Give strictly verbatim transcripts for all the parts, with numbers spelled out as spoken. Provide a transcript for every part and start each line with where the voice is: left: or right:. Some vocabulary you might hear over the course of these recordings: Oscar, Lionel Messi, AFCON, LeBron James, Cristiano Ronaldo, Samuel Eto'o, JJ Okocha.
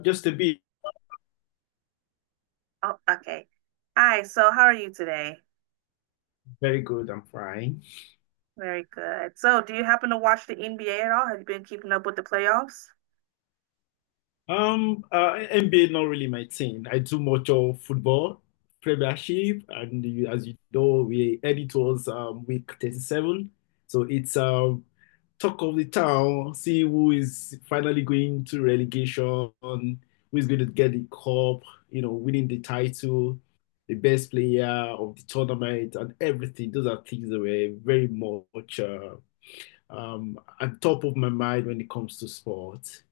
left: Just a bit.
right: Oh, okay. Hi, so how are you today?
left: Very good. I'm fine.
right: Very good. So, do you happen to watch the N B A at all? Have you been keeping up with the playoffs?
left: Um, uh, N B A not really my thing. I do much of football, premiership, and you- as you know, we editors um week thirty-seven. So it's um talk of the town, see who is finally going to relegation, who is going to get the cup, you know, winning the title, the best player of the tournament, and everything. Those are things that were very much uh, um at top of my mind when it comes to sport.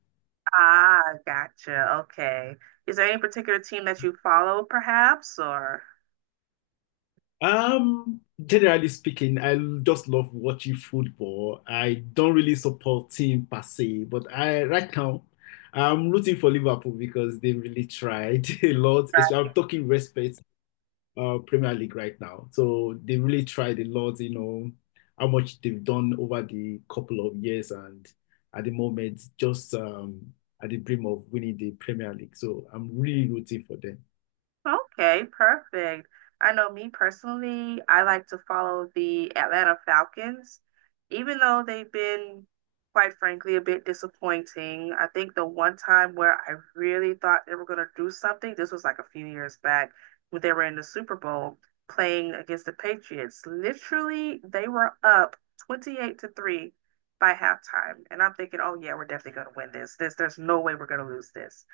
right: Ah, gotcha. Okay. Is there any particular team that you follow, perhaps, or?
left: Um, generally speaking, I just love watching football. I don't really support team per se, but I right now I'm rooting for Liverpool because they really tried a lot. As- I'm talking respect, uh, Premier League right now. So they really tried a lot, you know, how much they've done over the couple of years and at the moment just um at the brim of winning the Premier League. So I'm really rooting for them.
right: Okay, perfect. I know me personally, I like to follow the Atlanta Falcons, even though they've been, quite frankly, a bit disappointing. I think the one time where I really thought they were going to do something, this was like a few years back when they were in the Super Bowl playing against the Patriots. Literally, they were up twenty-eight to three by halftime. And I'm thinking, oh yeah, we're definitely going to win this. This, there's no way we're going to lose this.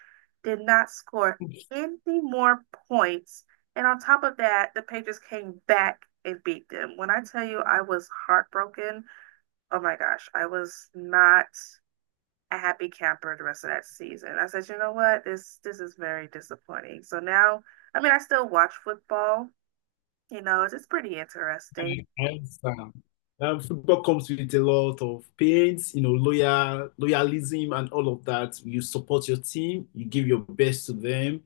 right: Did not score any more points. And on top of that, the Patriots came back and beat them. When I tell you I was heartbroken, oh my gosh, I was not a happy camper the rest of that season. I said, you know what, this this is very disappointing. So now, I mean, I still watch football. You know, it's, it's pretty interesting.
left: I understand. Um, football comes with a lot of pains, you know, loyal loyalism and all of that. You support your team, you give your best to them,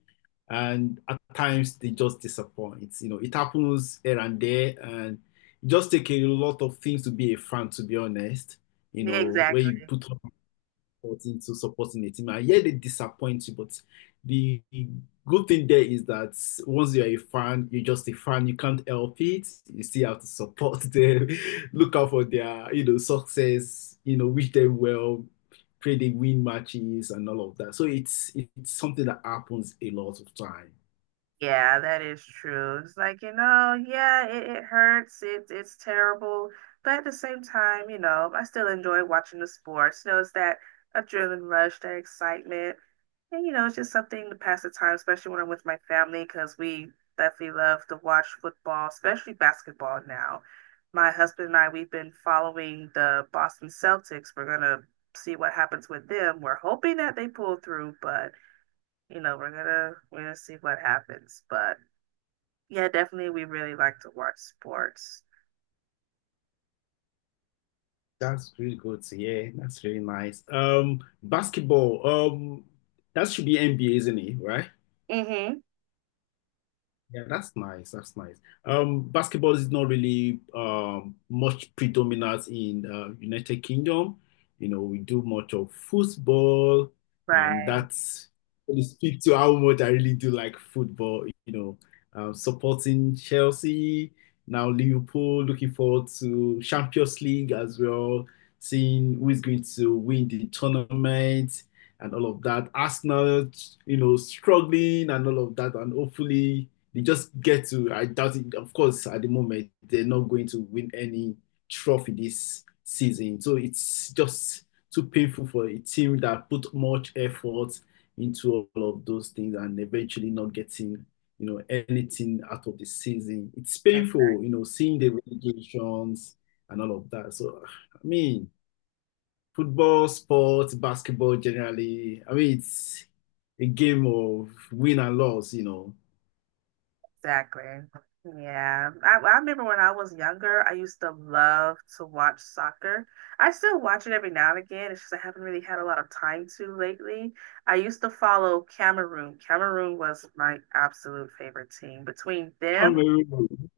left: and at times they just disappoint. You know, it happens here and there, and it just take a lot of things to be a fan, to be honest. You
right: Yeah,
left: know, where
right: exactly.
left: you put into supporting the team. I hear they disappoint you, but the good thing there is that once you're a fan, you're just a fan. You can't help it. You still have to support them, look out for their, you know, success, you know, wish them well, pray they win matches and all of that. So it's it's something that happens a lot of time.
right: Yeah, that is true. It's like, you know, yeah, it, it hurts. It's it's terrible. But at the same time, you know, I still enjoy watching the sports. You know, it's that adrenaline rush, that excitement. And, you know, it's just something to pass the time, especially when I'm with my family, because we definitely love to watch football, especially basketball now. My husband and I, we've been following the Boston Celtics. We're gonna see what happens with them. We're hoping that they pull through, but you know, we're gonna we're gonna see what happens. But yeah, definitely. We really like to watch sports.
left: That's really good to hear. That's really nice. Um, basketball. Um, that should be N B A, isn't it? Right?
right: Mm-hmm.
left: Yeah, that's nice. That's nice. Um, basketball is not really um much predominant in uh, United Kingdom. You know, we do much of football, and
right: Right.
left: that's really speak to how much I really do like football. You know, um, supporting Chelsea now Liverpool. Looking forward to Champions League as well. Seeing who is going to win the tournament and all of that. Arsenal, you know, struggling and all of that, and hopefully. They just get to, I doubt it. Of course, at the moment, they're not going to win any trophy this season. So it's just too painful for a team that put much effort into all of those things and eventually not getting, you know, anything out of the season. It's painful, you know, seeing the relegations and all of that. So, I mean, football, sports, basketball generally, I mean, it's a game of win and loss, you know.
right: Exactly. Yeah. I, I remember when I was younger, I used to love to watch soccer. I still watch it every now and again. It's just I haven't really had a lot of time to lately. I used to follow Cameroon. Cameroon was my absolute favorite team. Between them,
left: Cameroon.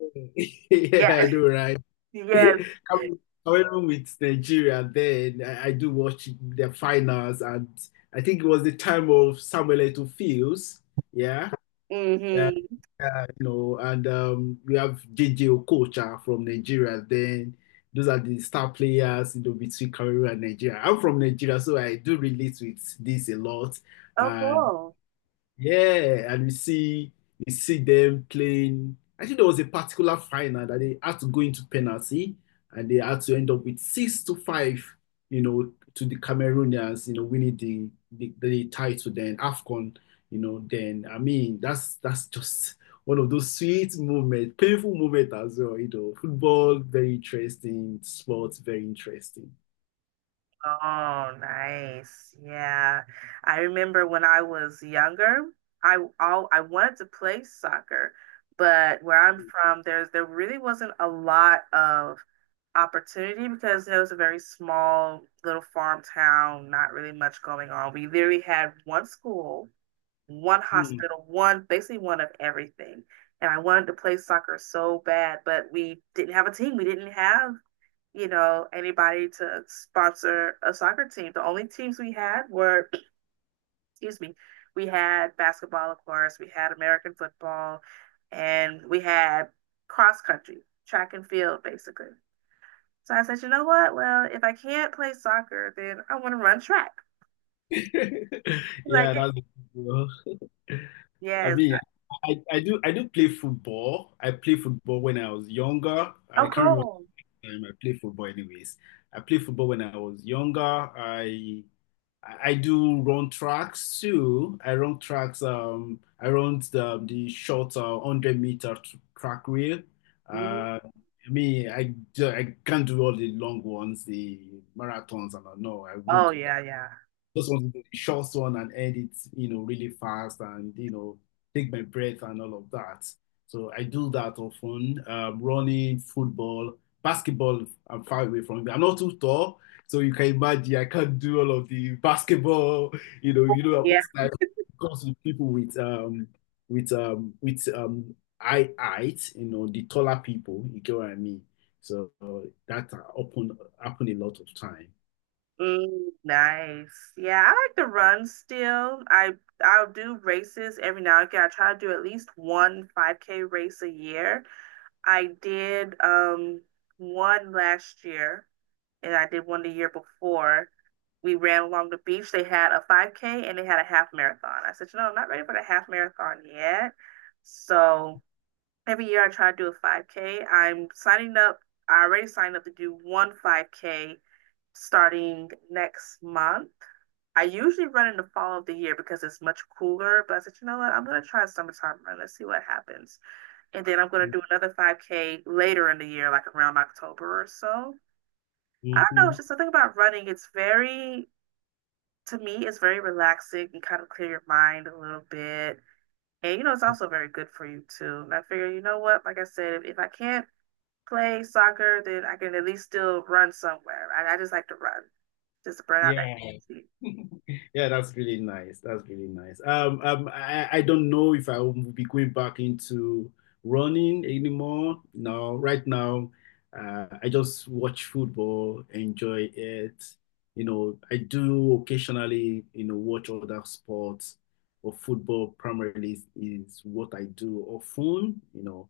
left: Yeah,
right: yeah,
left: I know, right?
right: yes.
left: Cam- Cameroon with Nigeria then. I, I do watch the finals and I think it was the time of Samuel Eto'o Fields. Yeah. Yeah,
right: Mm-hmm.
left: uh, you know, and um, we have J J Okocha from Nigeria. Then those are the star players, you know, between Cameroon and Nigeria. I'm from Nigeria, so I do relate with this a lot.
right: Oh, cool.
left: Yeah, and you see you see them playing. I think there was a particular final that they had to go into penalty and they had to end up with six to five, you know, to the Cameroonians, you know, winning the the, the title then AFCON, you know, then I mean that's that's just one of those sweet moments, painful moments as well, you know. Football, very interesting, sports, very interesting.
right: Oh, nice. Yeah. I remember when I was younger, I all I wanted to play soccer, but where I'm from, there's there really wasn't a lot of opportunity because it was a very small little farm town, not really much going on. We literally had one school, one
left: Hmm.
right: hospital, one basically one of everything. And I wanted to play soccer so bad, but we didn't have a team. We didn't have you know, anybody to sponsor a soccer team. The only teams we had were, excuse me, we had basketball, of course, we had American football, and we had cross country, track and field, basically. So I said, you know what? Well, if I can't play soccer, then I want to run track. Like,
left: Yeah, that's I
right: yes.
left: mean, I, I do I do play football. I played football when I was younger. I
right: Oh,
left: can't remember
right: cool.
left: the time I played football anyways. I played football when I was younger. I I do run tracks too. I run tracks. Um, I run the, um, the short uh, one hundred meter tr- track wheel.
right: Mhm.
left: Uh, I mean, I, ju- I can't do all the long ones, the marathons, and all. No, I won't
right: Oh,
left: do
right: yeah, yeah.
left: just want to do the short one and edit, you know, really fast and, you know, take my breath and all of that. So I do that often. Um, running, football, basketball, I'm far away from it. I'm not too tall. So you can imagine I can't do all of the basketball, you know, you know,
right: Yeah.
left: most times it comes with people with um with um with um eye height, you know, the taller people, you get what I mean? So uh, that happen happen a lot of time.
right: Mm, nice. Yeah, I like to run still. I I'll do races every now and again. I try to do at least one five K race a year. I did um one last year and I did one the year before. We ran along the beach. They had a five K and they had a half marathon. I said, you know, I'm not ready for the half marathon yet. So every year I try to do a five K. I'm signing up. I already signed up to do one five K starting next month. I usually run in the fall of the year because it's much cooler, but I said, you know what? I'm going to try a summertime run. Let's see what happens. And then I'm going to do another five K later in the year, like around October or so. I don't know. It's
left: Mhm.
right: just something about running. It's very, to me, it's very relaxing and kind of clear your mind a little bit. And, you know, it's also very good for you too. And I figure, you know what? Like I said, if, if I can't play soccer, then I can at least still run somewhere. Right? I just like to run, just to burn out that
left: Yeah.
right: energy.
left: Yeah, that's really nice. That's really nice. Um, um, I, I don't know if I will be going back into running anymore. No, right now, uh, I just watch football, enjoy it. You know, I do occasionally, you know, watch other sports, but football primarily is, is what I do often, you know,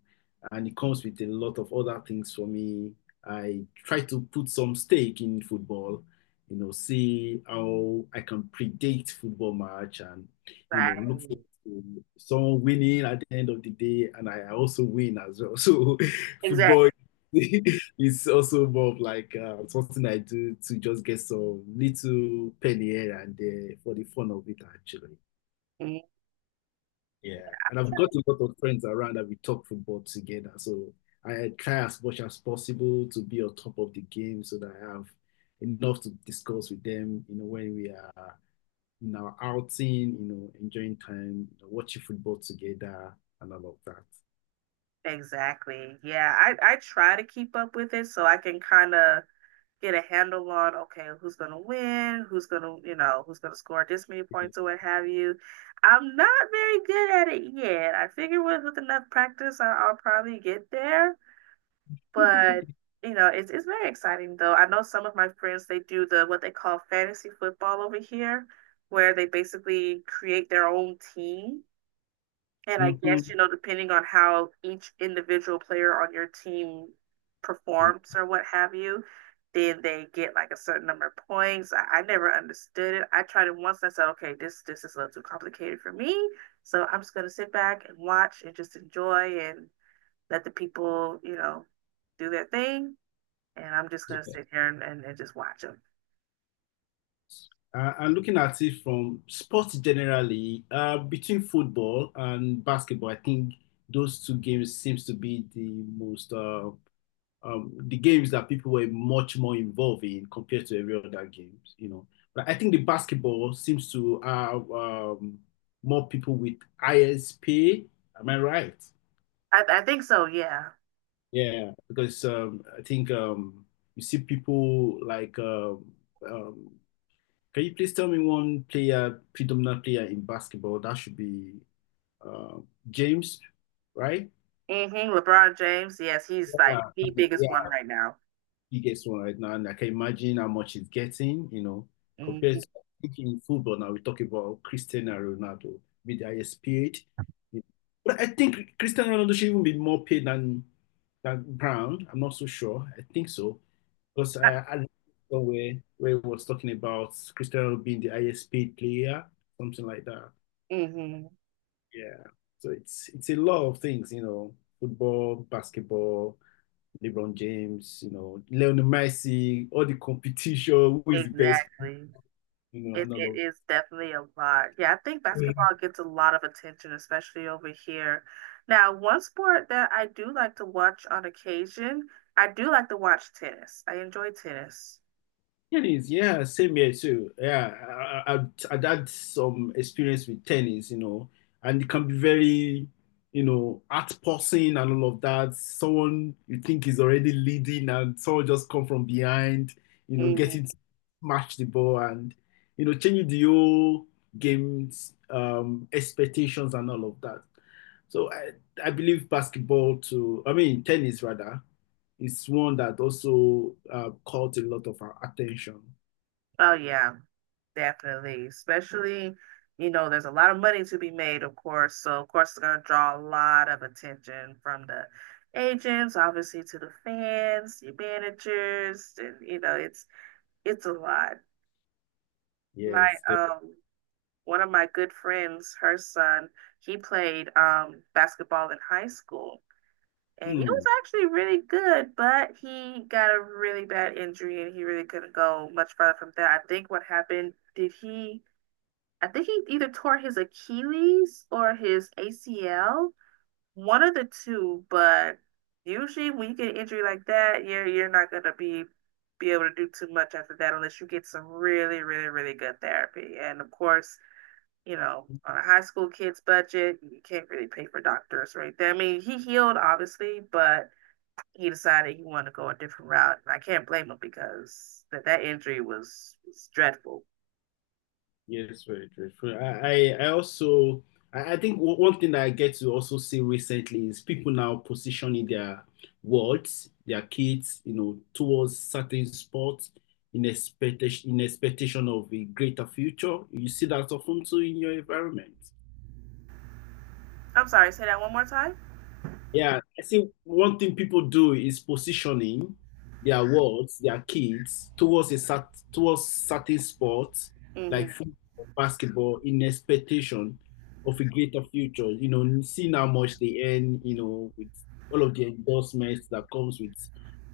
left: and it comes with a lot of other things for me. I try to put some stake in football you know, see how I can predict football match and, you
right: Right.
left: know, look for someone winning at the end of the day. And I also win as well. So football
right: Exactly.
left: is also more of like uh, something I do to just get some little penny here and there for the fun of it, actually.
right: Mhm.
left: Yeah, and I've got a lot of friends around that we talk football together. So I try as much as possible to be on top of the game so that I have enough to discuss with them, you know, when we are in our outing, you know, enjoying time, you know, watching football together and all of
right: Exactly. Yeah, I I try to keep up with it so I can kind of get a handle on okay, who's gonna win, who's gonna, you know, who's gonna score this many
left: that.
right: points or what have you. I'm not very good at it yet. I figure with with enough practice, I, I'll probably get there. But you know, it's it's very exciting though. I know some of my friends they do the what they call fantasy football over here, where they basically create their own team. And I guess, you
left: Hmm.
right: know, depending on how each individual player on your team performs or what have you, then they get like a certain number of points. I, I never understood it. I tried it once and I said, okay, this this is a little too complicated for me. So I'm just gonna sit back and watch and just enjoy and let the people, you know, do their thing and I'm just gonna
left: Yeah.
right: sit here and, and, and just watch him.
left: Uh, and looking at it from sports generally, uh, between football and basketball, I think those two games seems to be the most uh, um, the games that people were much more involved in compared to every other games, you know. But I think the basketball seems to have um, more people with I S P. Am I right?
right: I, I think so. Yeah.
left: Yeah, because um, I think um, you see people like. Um, um, can you please tell me one player, predominant player in basketball? That should be uh, James, right?
right: Mm-hmm. LeBron James. Yes, he's like the biggest one
left: Yeah.
right: right now.
left: Biggest one right now, and I can imagine how much he's getting, you know, compared
right: Mm-hmm.
left: to thinking in football now, we talk about Cristiano Ronaldo with the highest paid. But I think Cristiano Ronaldo should even be more paid than than Brown. I'm not so sure. I think so. Because I, I read somewhere where it was talking about Cristiano being the highest paid player, something like that.
right: Mm-hmm.
left: Yeah. So it's it's a lot of things, you know, football, basketball, LeBron James, you know, Lionel Messi, all the competition, who is the best,
right: Exactly.
left: you know,
right: It,
left: and
right: it
left: all
right: is definitely a lot. Yeah, I think
left: of
right: basketball gets a lot of attention, especially over here. Now, one sport that I do like to watch on occasion, I do like to watch tennis. I enjoy tennis.
left: Tennis, yeah, same here too. Yeah, I, I, I I'd had some experience with tennis, you know, and it can be very, you know, heart-pulsing and all of that. Someone you think is already leading and someone just come from behind, you know,
right: Hmm.
left: getting to smash the ball and, you know, changing the whole game's um, expectations and all of that. So I, I believe basketball to, I mean, tennis rather. It's one that also uh, caught a lot of our attention.
right: Oh, yeah. Definitely, especially, you know, there's a lot of money to be made, of course. So, of course, it's going to draw a lot of attention from the agents, obviously to the fans, the managers, and you know, it's it's a lot. My
left: Yes, definitely.
right: um one of my good friends, her son, he played um basketball in high school, and he was
left: Hmm.
right: actually really good, but he got a really bad injury and he really couldn't go much further from that. I think what happened, did he I think he either tore his Achilles or his A C L, one of the two. But usually, when you get an injury like that, you're you're not gonna be be able to do too much after that unless you get some really, really, really good therapy. And of course, you know, on a high school kid's budget, you can't really pay for doctors right there. I mean, he healed obviously, but he decided he wanted to go a different route, and I can't blame him because that that injury was, was dreadful.
left: Yes, very true. True. I, I I also I, I think o- one thing that I get to also see recently is people now positioning their words, their kids, you know, towards certain sports in expectation in expectation of a greater future. You see that often too in your environment.
right: I'm sorry, say that one more time.
left: Yeah, I think one thing people do is positioning their words, their kids towards a cert towards certain sports like
right: Mm-hmm.
left: football, basketball in expectation of a greater future. You know, seeing how much they earn, you know, with all of the endorsements that comes with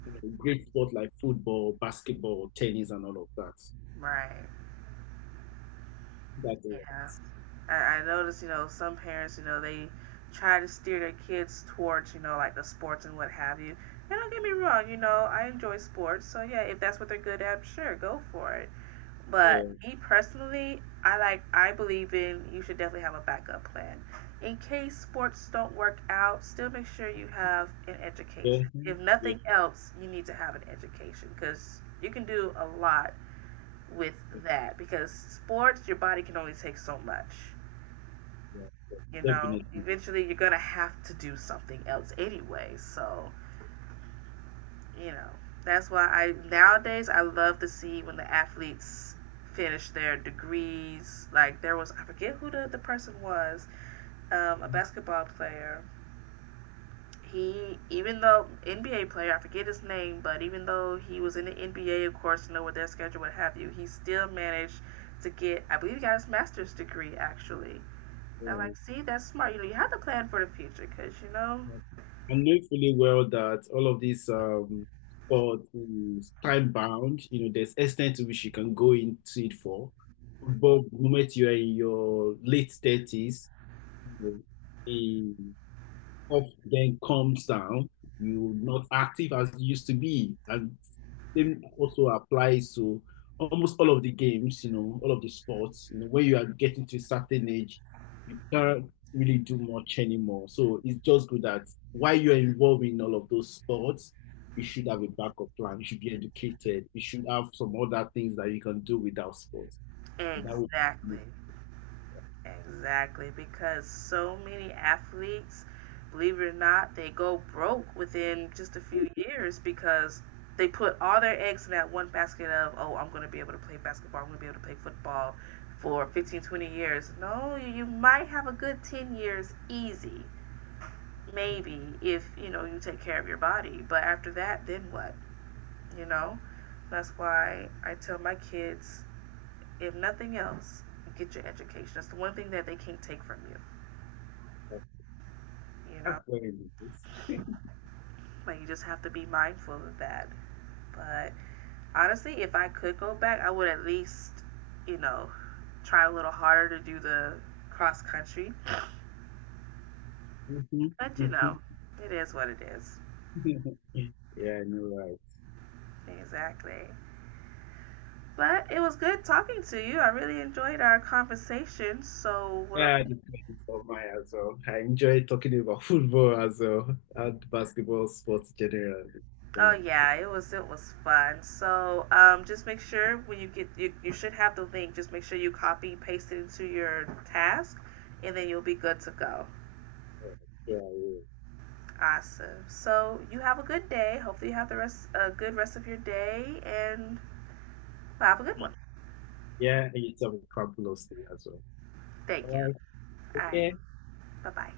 left: you know, great sport like football, basketball, tennis, and all of that.
right: Right.
left: That
right: Yeah, I, I notice, you know, some parents, you know, they try to steer their kids towards, you know, like the sports and what have you. And don't get me wrong, you know, I enjoy sports, so yeah, if that's what they're good at, sure, go for it.
left: uh,
right: But
left: uh,
right: me personally, I like, I believe in you should definitely have a backup plan. In case sports don't work out, still make sure you have an education.
left: yeah,
right: If
left: yeah,
right: nothing else, you need to have an education because you can do a lot with that because sports, your body can only take so much
left: yeah,
right: you know,
left: definitely.
right: eventually you're gonna have to do something else anyway. So, you know, that's why I nowadays I love to see when the athletes finish their degrees. Like there was I forget who the, the person was, um, a basketball player. He even though N B A player, I forget his name, but even though he was in the N B A of course, you know with their schedule, what have you, he still managed to get I believe he got his master's degree actually. And I'm
left: Yeah.
right: like, see, that's smart. You know, you have to plan for the future because you know
left: I know fully well that all of these um sport is time bound. You know, there's extent to which you can go into it for. But the moment you are in your late thirties, you know, the up then comes down. You're not active as you used to be, and same also applies to almost all of the games, you know, all of the sports. You know, when you are getting to a certain age, you can't really do much anymore. So it's just good that while you're involved in all of those sports, you should have a backup plan. You should be educated. You should have some other things that you can do without sports. And that would
right: exactly,
left: be
right: exactly. Because so many athletes, believe it or not, they go broke within just a few years because they put all their eggs in that one basket of, oh, I'm going to be able to play basketball, I'm going to be able to play football for fifteen, twenty years. No, you might have a good ten years easy, maybe, if, you know, you take care of your body. But after that, then what? You know? That's why I tell my kids if nothing else, get your education. That's the one thing that they can't take from you, you
left: That's
right: know?
left: very nice.
right: Like, you just have to be mindful of that. But honestly, if I could go back, I would at least, you know, try a little harder to do the cross country.
left: Mm-hmm,
right: But, you know, it is what it is.
left: mm-hmm. Yeah, I know, right.
right: Exactly. But it was good talking to you. I really enjoyed our conversation. So, what I'm
left: Yeah, I discussed it on my as well. I enjoy talking about football as well and basketball sports generally.
right: oh
left: Thank
right: yeah, it was it was fun. So um, just make sure when you get you, you should have the link. Just make sure you copy paste it into your task, and then you'll be good to go.
left: you.
right: Awesome. So you have a good day. Hopefully you have the rest a good rest of your day, and have a good
left: Yeah,
right: one.
left: yeah, yeah, it's a fabulous thing as well.
right: Thank you.
left: All right,
right: All right.
left: okay.
right: Bye bye.